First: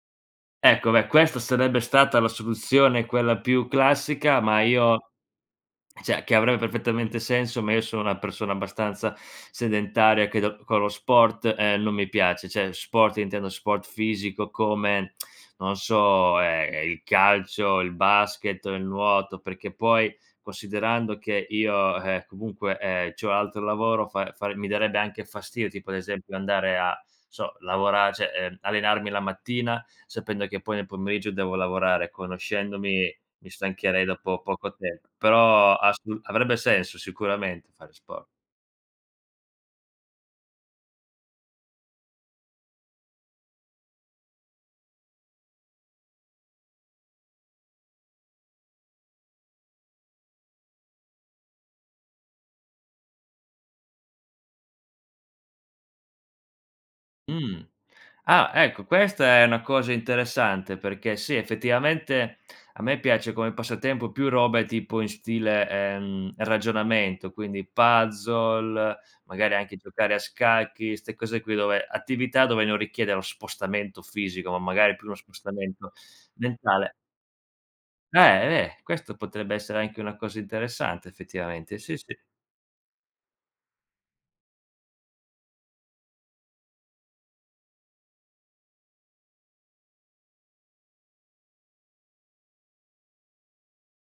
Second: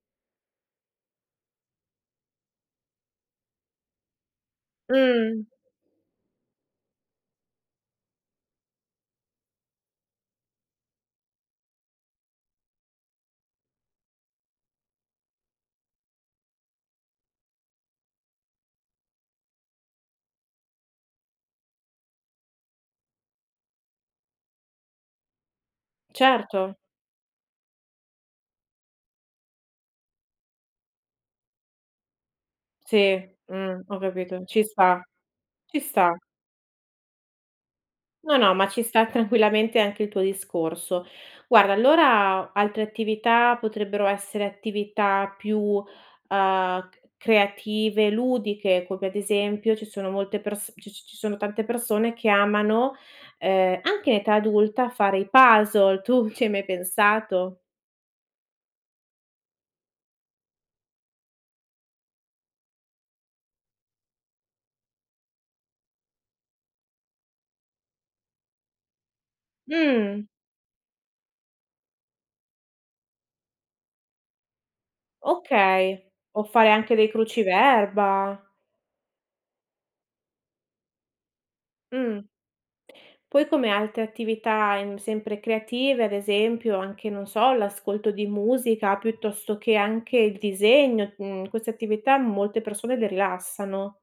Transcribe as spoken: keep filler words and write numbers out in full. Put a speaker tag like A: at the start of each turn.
A: Ecco, beh, questa sarebbe stata la soluzione quella più classica, ma io
B: Mh.
A: ceh che avrebbe perfettamente senso, ma io sono una persona abbastanza sedentaria, credo con lo sport, uhm, non mi piace, ceh, sport intendo sport fisico come non so, ehm, è il calcio, il basket o il nuoto, perché poi considerando che io, ehm, comunque, ehm, c'ho un altro lavoro, fa fa mi darebbe anche fastidio tipo ad esempio
B: Certo.
A: andare a n so lavorare, ceh, ehm, allenarmi la mattina, sapendo che poi nel pomeriggio devo lavorare,
B: Sì,
A: conoscendomi, mi
B: mh, ho
A: stancherei dopo
B: capito. Ci
A: poco
B: sta,
A: tempo. Però
B: ci
A: a st
B: sta.
A: avrebbe senso sicuramente fare sport.
B: No, no, ma ci sta tranquillamente anche il tuo discorso. Guarda, allora altre attività potrebbero essere attività più, uhm, c creative, ludiche, come ad esempio ci sono molte perso c ci sono tante persone che amano, uhm, anche in età adulta fare i puzzle. Tu ci hai mai pensato?
A: Mh. Ah, ecco, questa è una cosa interessante, perché sì, effettivamente a me piace come passatempo più robe tipo in stile, uhm, ragionamento, quindi puzzle, magari anche giocare a
B: Mh.
A: scacchi, 'ste cose qui dove attività dove non richiede lo spostamento fisico, ma magari più uno spostamento
B: Okay, o fare
A: mentale.
B: anche dei cruciverba.
A: Beh, eh, questo potrebbe essere anche una cosa interessante effettivamente, sì, sì.
B: Mh. Poi come altre attività, mhmm, sempre creative, ad esempio anche, non so, l'ascolto di musica, piuttosto che anche il disegno, mhmm, queste attività molte persone le rilassano.